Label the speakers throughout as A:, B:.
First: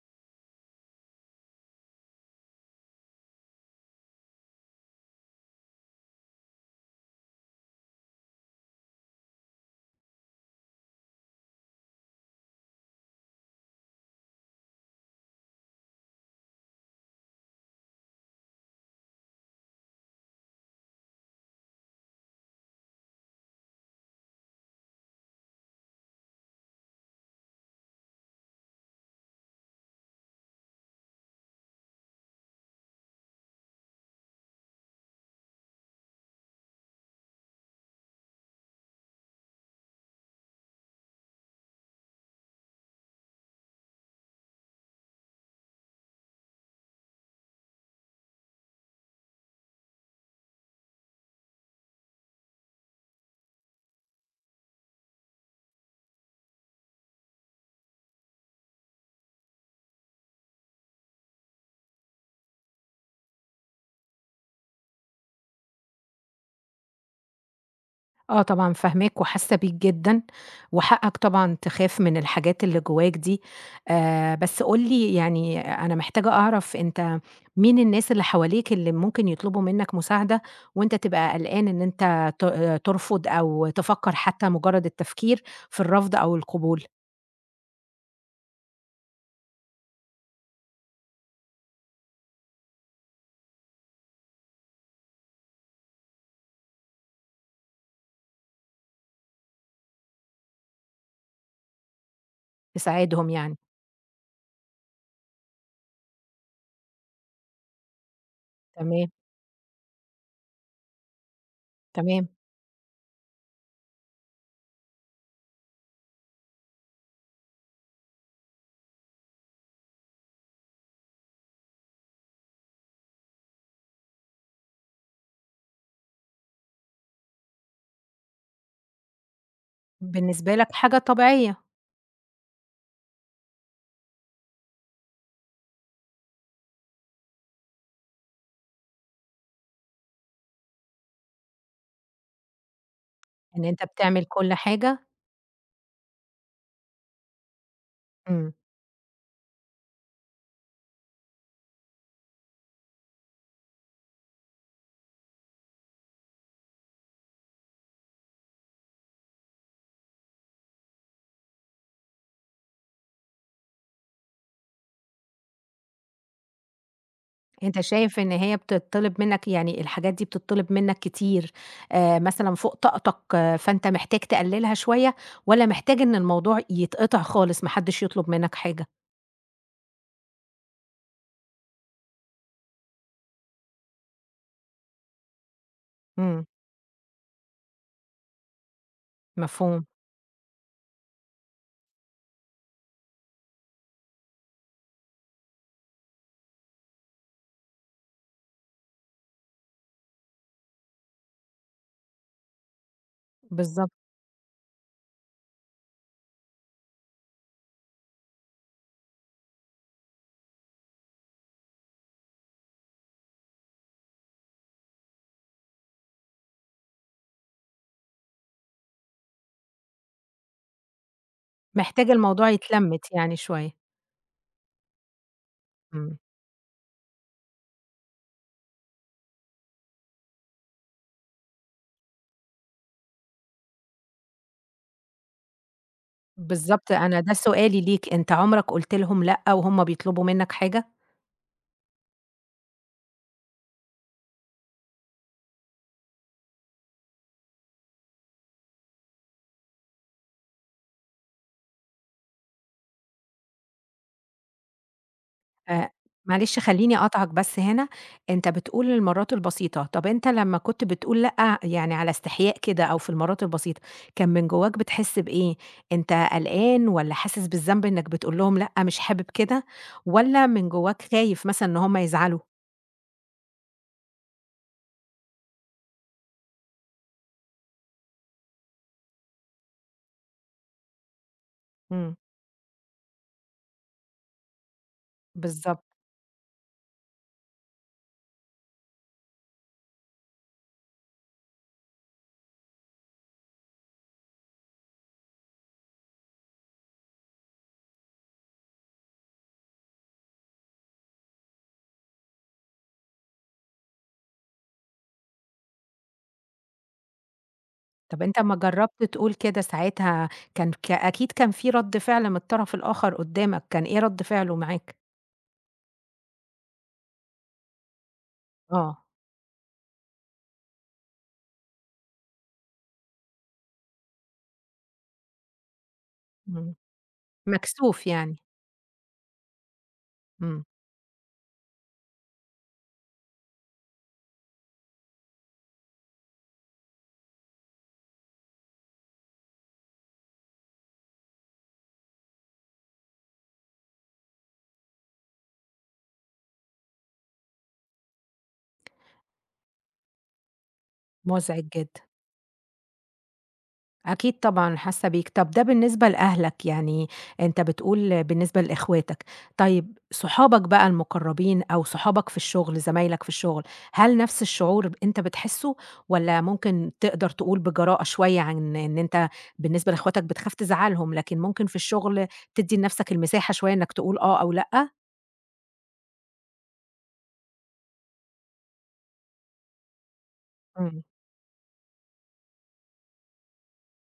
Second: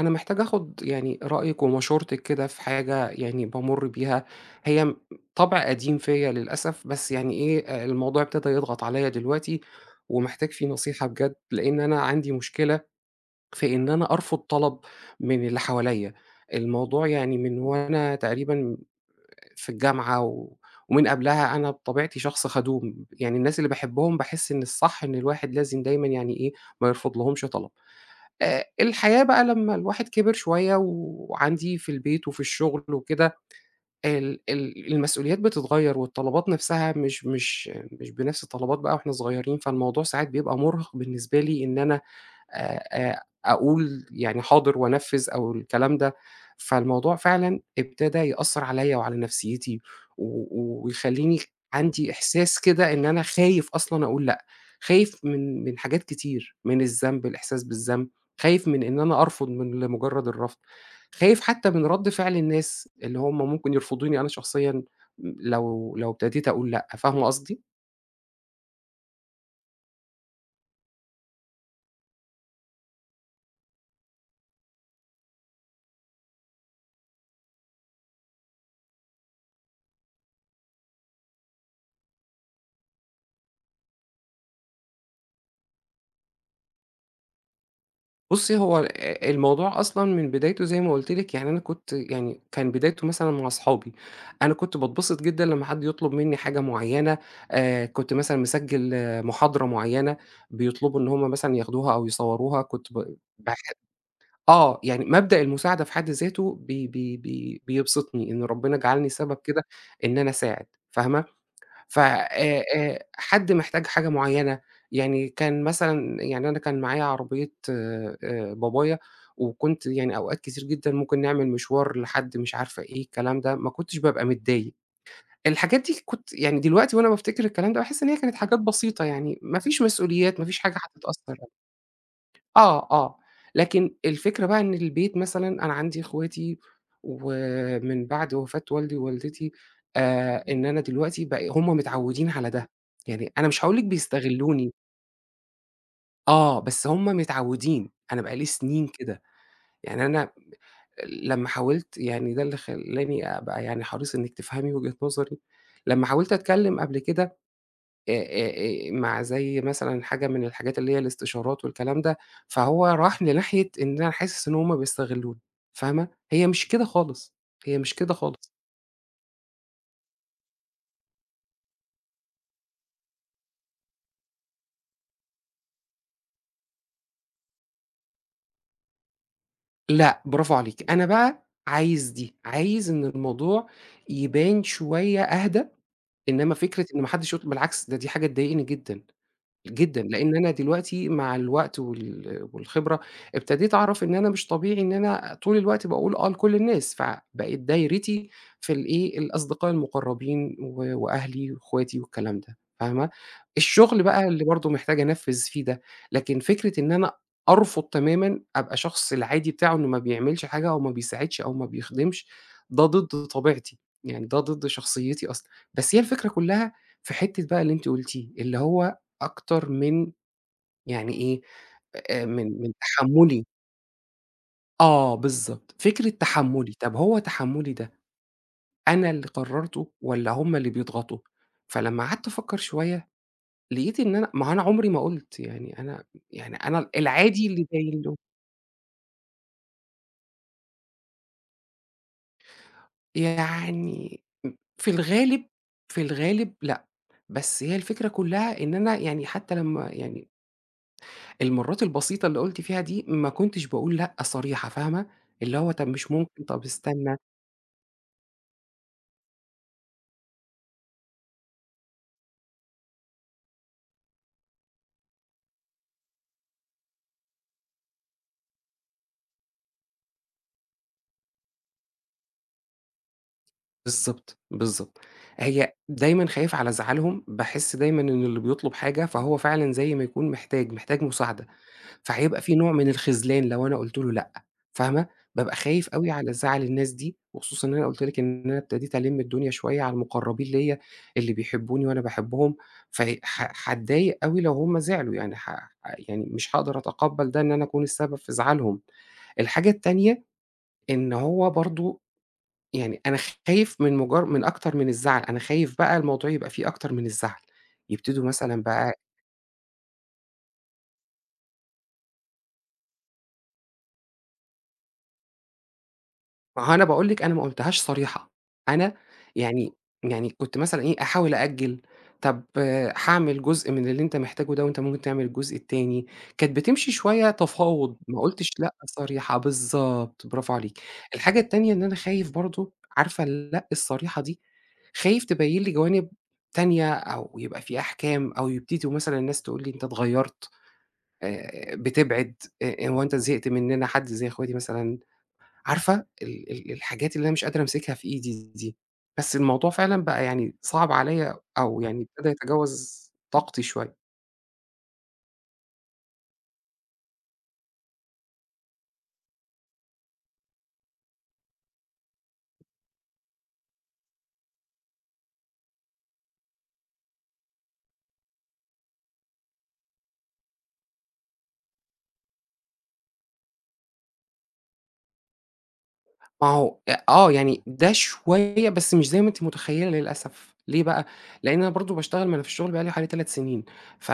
A: أنا محتاج آخُد يعني رأيِك ومشورتِك كده في حاجة يعني بامُر بيها، هي طَبع قديم فيّا للأسف، بس يعني إيه، الموضوع ابتدى يضغط عليّا دلوقتي ومحتاج فيه نصيحة بجد، لإن أنا عندي مشكلة في إن أنا أرفض طلب من اللي حواليّا. الموضوع يعني من وأنا تقريبًا في الجامعة ومن قبلها أنا بطبيعتي شخص خدوم، يعني الناس اللي باحبهم باحس إن الصح إن الواحد لازم دايمًا يعني إيه، ما يرفضلهمش طلب. الحياة بقى لمّا الواحد كِبِر شوية وعندي في البيت وفي الشغل وكده، ال المسؤوليات بتتغيّر والطلبات نَفْسها مش بنَفْس الطلبات بقى وإحنا صغيرين، فالموضوع ساعات بيبقى مُرهِق بالنسبة لي إن أنا أقول يعني حاضر وأنفّذ أو الكلام ده، فالموضوع فعلًا ابتدى يأثّر عليّا وعلى نفسيتي ويخلّيني عندي إحساس كده إن أنا خايف أصلًا أقول لأ، خايف من حاجات كتير، من الذنب، الإحساس بالذنب، خايف من إن أنا أرفض من لمجرّد الرفض، خايف حتى من رَد فعل الناس اللي هم ممكن يرفضوني أنا شخصيًا لو ابتديت أقول لأ، فاهمة قصدي؟
B: آه طبعًا فاهماك وحاسة بيك جدًا، وحقك طبعًا تخاف من الحاجات اللي جواك دي. بس قُل لي، يعني أنا محتاجة أعرف أنت مين الناس اللي حواليك اللي ممكن يطلبوا منك مساعدة، وأنت تبقى قلقان إن أنت ت آه، ترفض أو تفكر، حتى مجرد التفكير في الرفض أو القبول.
A: بُصّي، هو الموضوع أصلًا من بدايته زي ما قُلت لِك، يعني أنا كنت يعني كان بدايته مثلًا مع أصحابي، أنا كنت باتبسط جدًا لمّا حد يطلب منّي حاجة معيّنة، كنت مثلًا مسجّل آه، محاضرة معيّنة، بيطلبوا إن هم مثلًا ياخدوها أو يصوّروها، كنت ب
B: تساعدهم
A: باح
B: يعني.
A: آه، يعني مبدأ المساعدة في حد ذاته بي بي بي بيبسطني، إن ربنا جعلني
B: تمام.
A: سبب كده إن أنا أساعد، فاهمة؟ ف
B: تمام.
A: حد محتاج حاجة معيّنة، يعني كان مثلًا يعني أنا كان معايا عربية بابايا، وكنت يعني أوقات كتير جدًا ممكن نعمل مشوار لحد مش عارفة إيه الكلام ده، ما كنتش بابقى متضايق. الحاجات دي كنت يعني دلوقتي وأنا بافتكر الكلام ده باحس إن هي كانت حاجات بسيطة يعني، ما فيش مسؤوليات، ما
B: بالنسبة
A: فيش
B: لك
A: حاجة
B: حاجة
A: هتتأثّر.
B: طبيعية
A: آه، آه، لكن الفكرة بقى إن البيت مثلًا أنا عندي إخواتي، ومن بعد وفاة والدي ووالدتي إن أنا دلوقتي هُم متعودين على ده، يعني أنا مش
B: إن
A: هاقول لِك
B: أنت بتعمل كل
A: بيستغلوني،
B: حاجة.
A: آه، بس هُم متعودين، أنا بقى لي
B: إمم.
A: سنين كده، يعني أنا لمّا حاولت يعني ده اللي خلّاني أبقى يعني حريص إنِك تفهمي وجهة نظري، لمّا حاولت أتكلم قبل كده مع زي مثلًا حاجة من الحاجات اللي هي الاستشارات والكلام ده، فهو راح لناحية إن أنا حاسس إن هُم بيستغلوني، فاهمة؟ هي مش كده خالص، هي
B: أنت
A: مش كده
B: شايف إن
A: خالص.
B: هي بتطلب منك، يعني الحاجات دي بتطلب منك كتير، مثلًا فوق طاقتك، آه، فأنت محتاج تقللها شوية، والّا محتاج إن الموضوع يتقطع خالص ما حدش يطلب منك حاجة؟
A: لأ، برافو عليكِ. أنا بقى عايز دي، عايز إن الموضوع يبان شوية أهدى،
B: إمم.
A: إنما فكرة إن ما حدش بالعكس ده دي حاجة تضايقني جدًا.
B: مفهوم.
A: جدًا، لإن أنا دلوقتي مع الوقت والخبرة ابتديت أعرف إن أنا مش طبيعي إن أنا طول الوقت باقول آه لكل الناس، فبقت دايرتي في الإيه، الأصدقاء المقربين وأهلي وأخواتي والكلام ده، فاهمة؟
B: بالضبط.
A: الشغل بقى اللي برضه محتاج أنفّذ فيه ده، لكن فكرة إن أنا أرفض تمامًا أبقى شخص العادي بتاعه إنه ما بيعملش حاجة أو ما بيساعدش أو ما بيخدمش، ده ضد طبيعتي، يعني ده ضد شخصيتي أصلًا، بس هي الفكرة كلّها في حتّة بقى اللي أنتِ قُلتيه، اللي هو أكتر من يعني إيه،
B: محتاج الموضوع
A: من
B: يتلمت يعني
A: تحمُّلي
B: شوية.
A: آه بالضبط، فكرة
B: إمم.
A: تحمُّلي، طَب هو تحمُّلي ده أنا اللي قرّرته والّا هُم اللي بيضغطوا؟ فلمّا قعدت أفكّر شوية، لقيت إن أنا ما هو أنا عُمري ما قُلت، يعني أنا يعني أنا
B: بالضبط، أنا ده
A: العادي اللي
B: سؤالي
A: باين
B: ليك،
A: له
B: أنت عمرك قُلت لهم لأ وهُم بيطلبوا منك حاجة؟
A: يعني في الغالب، في الغالب لأ، بس هي الفكرة كُلّها إن أنا يعني حتّى لمّا يعني المرّات البسيطة اللي قُلت فيها دي، ما كنتش باقول لأ صريحة فاهمة، اللي هو طَب
B: آآ،
A: مش ممكن،
B: معلش
A: طَب
B: خلّيني
A: استنى.
B: أقاطعك بس هنا. أنت بتقول المرات البسيطة، طَب أنت لمّا كنت بتقول لأ، يعني على استحياء كده أو في المرات البسيطة، كان من جواك بتحس بإيه؟ أنت قلقان والّا حاسس بالذنب إنك بتقول لهم لأ، مش حابب كده، والّا من جواك خايف مثلًا إن هم يزعلوا؟
A: بالضبط، بالضبط. هي دايمًا خايف على أزعّلهم، باحس دايمًا إن اللي بيطلب حاجة فهو فعلًا زي ما يكون محتاج، محتاج مساعدة،
B: إمم.
A: فهيبقى في نوع من الخذلان لو أنا قُلت له لأ، فاهمة؟ بابقى
B: بالضبط.
A: خايف أوي على زعل الناس دي، وخصوصًا إن أنا قُلت لِك إن أنا ابتديت ألِم الدنيا شوية على المقرّبين ليّا، اللي بيحبوني وأنا باحبهم، فه ح هاتضايق أوي لو هم زعلوا، يعني ح يعني مش هاقدر أتقبّل ده إن أنا أكون السبب في زعلهم. الحاجة التانية، إن هو برضه يعني أنا خايف من مجر من أكتر من الزعل، أنا خايف بقى الموضوع يبقى فيه أكتر من الزعل،
B: طَب
A: يبتدوا
B: أنت أمّا
A: مثلًا بقى
B: جرّبت تقول كده ساعتها، كان ك أكيد كان في رَد فعل من الطرف الآخر قدّامك، كان إيه رَد فعله معاك؟
A: ما هو أنا باقول لِك أنا ما قُلتهاش صريحة، أنا
B: آه.
A: يعني يعني كنت مثلًا إيه، أحاول أأجّل، طب هاعمل جزء من اللي أنت محتاجه ده وأنت ممكن تعمل الجزء التاني، كانت
B: إمم.
A: بتمشي شوية تفاوض،
B: مكسوف
A: ما
B: يعني.
A: قُلتش لأ صريحة، بالضبط برافو
B: إمم.
A: عليكِ. الحاجة التانية إن أنا خايف برضه، عارفة اللأ الصريحة دي خايف تبيّن لي جوانب تانية أو يبقى في أحكام أو يبتدوا مثلًا الناس تقول لي أنت اتغيّرت، بتبعد، هو أنت زهقت مننا، حد زي أخواتي مثلًا، عارفة ال الحاجات اللي أنا مش قادرة أمسكها في إيدي دي. بس الموضوع فعلًا بقى يعني صعب عليّا
B: مُزعج
A: أو يعني
B: جدًا.
A: ابتدى يتجاوز طاقتي شوية.
B: أكيد طبعًا حاسة بيك. طب ده بالنسبة لأهلك، يعني أنت بتقول بالنسبة لإخواتك، طيب صحابك بقى المقربين أو صحابك في الشغل، زمايلك في الشغل، هل نفس الشعور ب أنت بتحسه والّا ممكن تقدر تقول بجراءة شوية عن إن أنت بالنسبة لإخواتك بتخاف تزعّلهم، لكن ممكن في الشغل تدّي لنفسك المساحة شوية إنك تقول آه أو لأ؟
A: ما هو آه، يعني ده شوية بس مش زي ما أنتِ متخيّلة للأسف. ليه
B: إمم.
A: بقى؟ لإن أنا برضه باشتغل ما أنا في الشغل بقى لي حوالي 3 سنين، ف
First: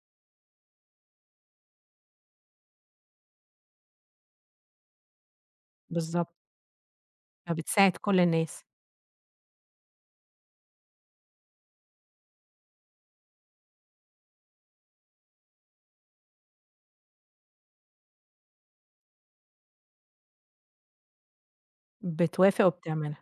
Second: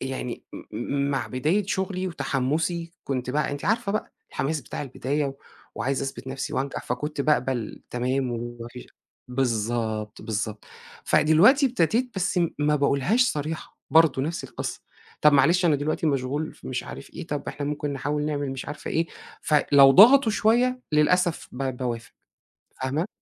A: يعني م مع بداية شغلي وتحمُّسي كنت بقى أنتِ عارفة بقى الحماس بتاع البداية وعايزة أثبت
B: بالضبط،
A: نَفْسي وأنجح، فكنت باقبل
B: فبتساعد كل
A: تمام
B: الناس.
A: وما فيش بالضبط، بالضبط. فدلوقتي ابتديت بس ما باقولهاش صريحة، برضه نَفْس القِصّة. طَب معلش أنا دلوقتي مشغول في مش عارف إيه، طَب إحنا ممكن نحاول نعمل مش عارفة إيه، فلو ضغطوا شوية للأسف باوافق،
B: بتوافق
A: فاهمة؟
B: وبتعملها.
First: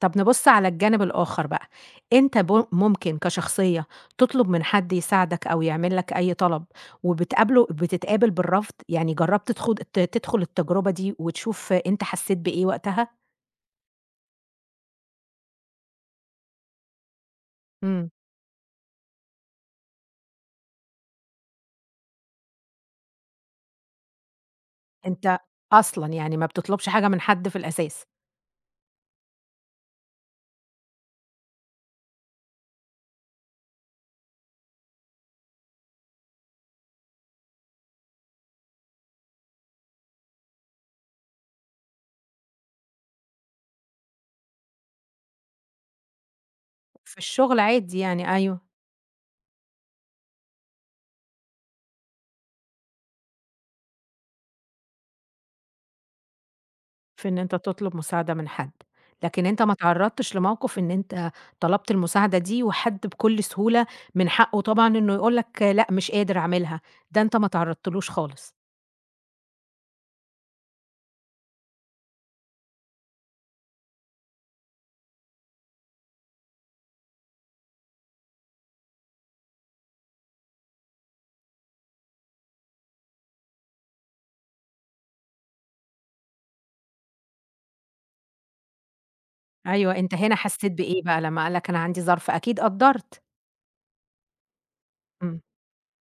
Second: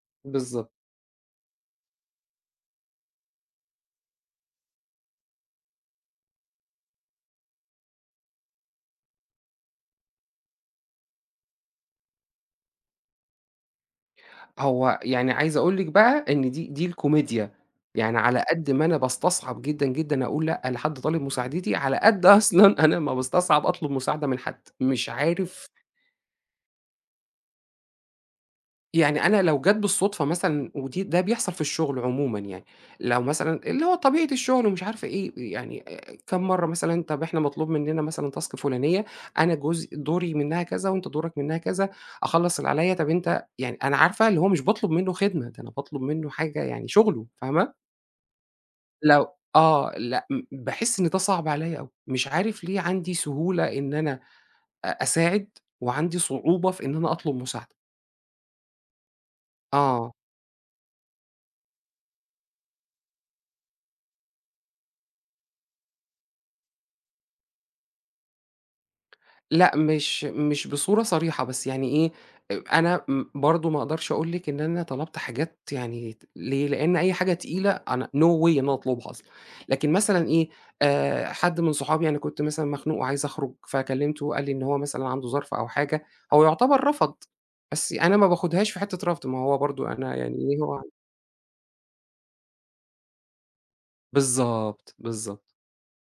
B: طب نبُص على
A: بالضبط.
B: الجانب الآخر بقى. أنت ب ممكن كشخصية تطلب من حد يساعدك أو يعمل لك أي طلب وبتقابله بتتقابل بالرفض؟ يعني جرّبت تخوض تدخل التجربة دي وتشوف أنت حسّيت بإيه وقتها؟
A: هو يعني عايز أقول لِك بقى إن دي الكوميديا،
B: إمم.
A: يعني على قد ما أنا باستصعب جدًا، جدًا أقول لأ لحد طالب مساعدتي، على قد أصلًا أنا ما باستصعب أطلب مساعدة من حد، مش
B: أنت
A: عارف
B: أصلًا يعني ما بتطلبش حاجة من حد في الأساس.
A: يعني أنا لو جات بالصدفة مثلًا ده بيحصل في الشغل عمومًا يعني، لو مثلًا اللي هو طبيعة الشغل ومش عارفة إيه، يعني كام مرّة مثلًا طَب إحنا مطلوب مننا مثلًا task فلانية، أنا جزء دوري منها كذا وأنت دورك منها كذا، أخلّص اللي عليّا طَب أنت يعني أنا عارفة اللي هو مش باطلب منّه خدمة، ده أنا باطلب منّه حاجة يعني
B: في
A: شغله،
B: الشغل
A: فاهمة؟
B: عادي يعني، أيوه.
A: لو آه، لأ باحس إن ده صعب عليّا أوي، مش عارف ليه عندي سهولة إن أنا أساعد وعندي صعوبة في إن أنا
B: في
A: أطلب
B: إن أنت
A: مساعدة.
B: تطلب مساعدة من حد، لكن أنت ما
A: آه.
B: اتعرّضتش لموقف إن أنت طلبت المساعدة دي، وحد بكل سهولة من حقّه طبعًا إنه يقول لك لأ مش قادر أعملها، ده أنت ما اتعرّضتلوش خالص.
A: لأ، مش بصورة صريحة، بس يعني إيه، أنا برضه ما أقدرش أقول لِك إن أنا طلبت حاجات يعني ليه، لإن أي حاجة تقيلة أنا no way إن أنا أطلبها أصلًا، لكن مثلًا إيه، حد من صحابي أنا كنت مثلًا مخنوق وعايز أخرج، فكلمته قال لي إن هو مثلًا عنده ظرف أو حاجة، هو يعتبر رفض، بس أنا ما باخدهاش في حتّة رفض، ما هو برضه
B: أيوه، أنت
A: أنا يعني
B: هنا
A: إيه،
B: حسّيت
A: هو
B: بإيه بقى لمّا قال لك أنا عندي ظرف؟ أكيد قدّرت.
A: بالضبط،
B: إمم.
A: بالضبط،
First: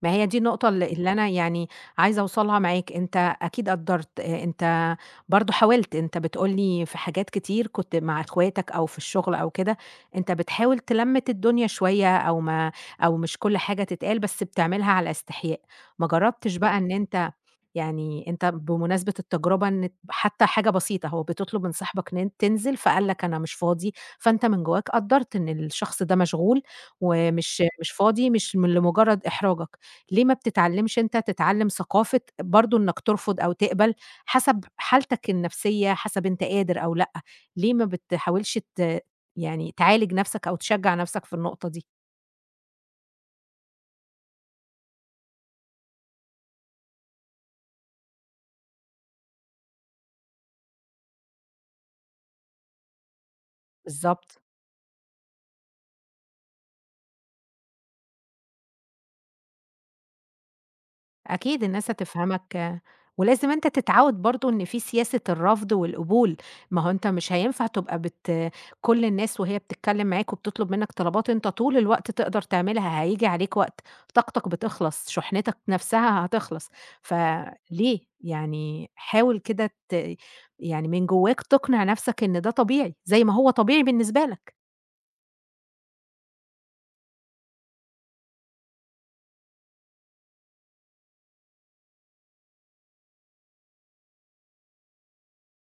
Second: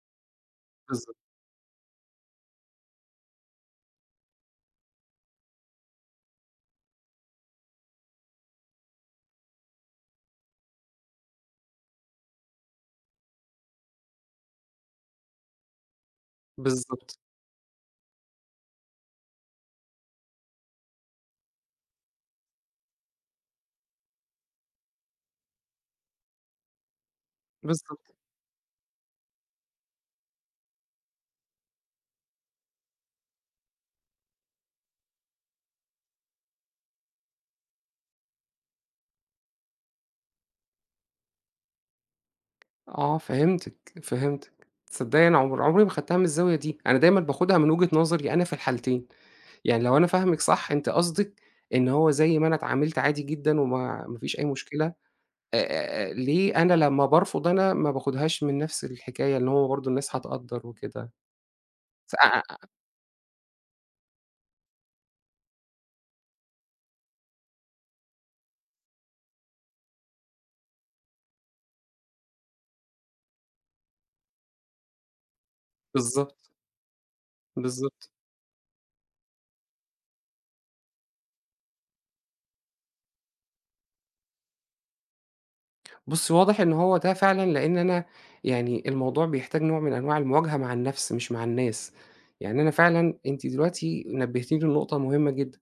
B: ما هي دي النقطة اللي
A: بالضبط،
B: أنا يعني عايزة أوصلها معاك. أنت أكيد قدّرت، أنت برضه حاولت. أنت بتقول لي في حاجات كتير كنت مع إخواتك أو في الشغل أو كده، أنت بتحاول تلمِّت الدنيا شوية أو ما أو مش كل حاجة تتقال، بس بتعملها على استحياء، ما جرّبتش بقى إن
A: بالضبط،
B: أنت يعني. أنت بمناسبة التجربة، إن حتى حاجة بسيطة، هو بتطلب من صاحبك إن تنزل فقال لك أنا مش فاضي، فأنت من جواك قدّرت إن الشخص ده مشغول ومش مش
A: بالضبط.
B: فاضي، مش من لمجرد إحراجك. ليه ما بتتعلمش، أنت تتعلم ثقافة برضه إنك ترفض أو تقبل حسب حالتك النفسية، حسب أنت قادر أو لأ؟ ليه ما بتحاولش يعني تعالج نفسك أو تشجع نفسك في النقطة دي؟
A: آه فهمتِك، فهمتِك. تصدّقي أنا عمري ما خدتها من الزاوية دي، أنا دايمًا باخدها من وجهة نظري أنا في الحالتين، يعني لو أنا فاهمِك صح أنتِ قصدِك إن هو زي ما أنا اتعاملت عادي جدًا وما ما فيش
B: بالضبط.
A: أي مشكلة، ليه أنا لمّا بارفض أنا ما باخدهاش من نفس الحكاية اللي هو برضه الناس هتقدّر وكده،
B: أكيد الناس
A: س أ
B: هتفهمك،
A: أ
B: آه. ولازم أنت تتعوّد برضه إن في سياسة الرفض والقبول. ما هو أنت مش هينفع تبقى كل الناس وهي بتتكلم معاك وبتطلب منك طلبات أنت طول الوقت تقدر تعملها، هييجي عليك وقت طاقتك بتخلص، شحنتك نفسها
A: بالضبط،
B: هتخلص. فليه؟
A: بالضبط.
B: يعني حاول كده يعني من جواك تقنع نفسك إن ده طبيعي، زي ما هو طبيعي بالنسبة لك.
A: بُصّي واضح إن هو ده فعلًا لإن أنا يعني الموضوع بيحتاج نوع من أنواع المواجهة مع النفس مش مع الناس، يعني أنا فعلًا أنتِ دلوقتي نبهتيني لنقطة مهمة جدًا.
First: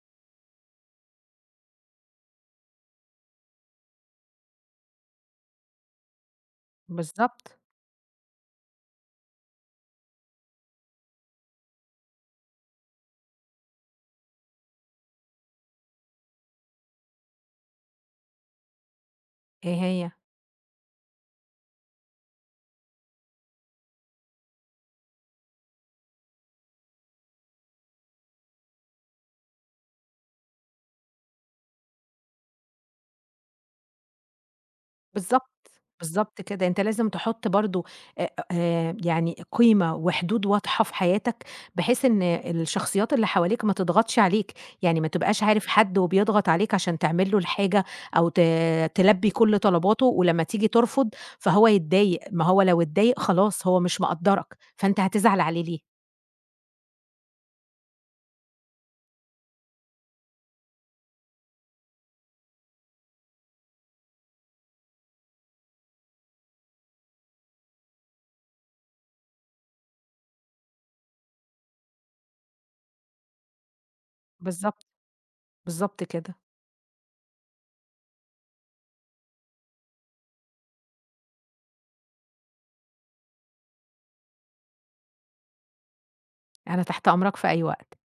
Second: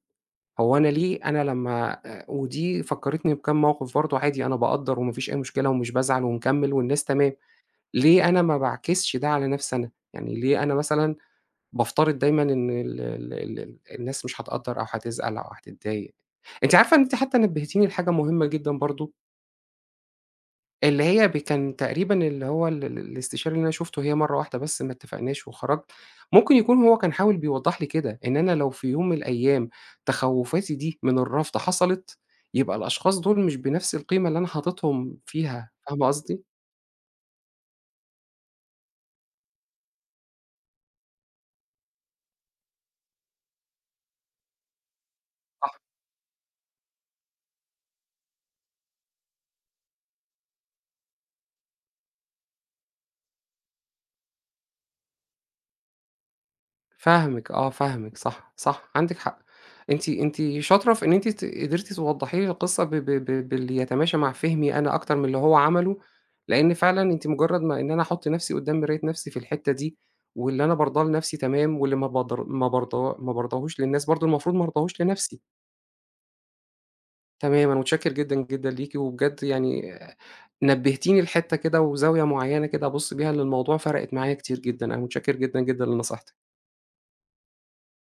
A: هو أنا ليه أنا لمّا ودي فكّرتني بكام موقف برضه عادي أنا باقدّر وما فيش أي مشكلة ومش بازعل ومكمّل والناس تمام،
B: بالضبط.
A: ليه أنا ما باعكسش ده على نَفْسي أنا؟ يعني ليه أنا مثلًا بافترض دايمًا إن ال الناس مش هتقدّر أو هتزعل أو هتتضايق؟ أنتِ عارفة إن أنتِ حتّى نبّهتيني لحاجة مهمة جدًا برضه
B: إيه هي؟
A: اللي هي كان تقريبًا اللي هو ال الاستشاري اللي أنا شُفته هي مرّة واحدة بس ما اتفقناش وخرجت، ممكن يكون هو كان حاول بيوضّح لي كده، إن أنا لو في يوم من الأيام تخوّفاتي دي من الرفض حصلت، يبقى الأشخاص دول مش بنفس القيمة اللي أنا حاططهم
B: بالضبط،
A: فيها، فاهمة
B: بالضبط
A: قصدي؟
B: كده. أنت لازم تحُط برضه أ يعني قيمة وحدود واضحة في حياتك، بحيث إن الشخصيات اللي حواليك ما تضغطش عليك، يعني ما تبقاش عارف
A: صح.
B: حد وبيضغط عليك عشان تعمل له الحاجة أو تلبّي كل طلباته، ولمّا تيجي ترفض فهو يتضايق، ما هو لو اتضايق خلاص هو مش مقدّرك، فأنت هتزعل عليه ليه؟
A: فاهمِك آه، فاهمِك صح، صح، عندِك حق. أنتِ أنتِ شاطرة في إن أنتِ قدرتِ توضّحي لي القصة ب ب ب باللي يتماشى مع فهمي أنا أكتر من اللي هو عمله، لإن فعلًا أنتِ مجرّد ما إن أنا أحُط نَفْسي قدّام مراية نَفْسي في الحتّة دي، واللي أنا بارضاه لنَفْسي تمام، واللي ما بارضاه ما بارضاهوش للناس برضه المفروض ما
B: بالضبط،
A: أرضاهوش لنَفْسي.
B: بالضبط كده.
A: تمام، أنا متشكّر جدًا، جدًا ليكِ، وبجد يعني نبّهتيني لحتّة كده وزاوية معيّنة كده أبُص بيها للموضوع، فرقِت معايا كتير جدًا. أنا متشكّر جدًا، جدًا لنصيحتِك.
B: أنا تحت أمرك في أي وقت.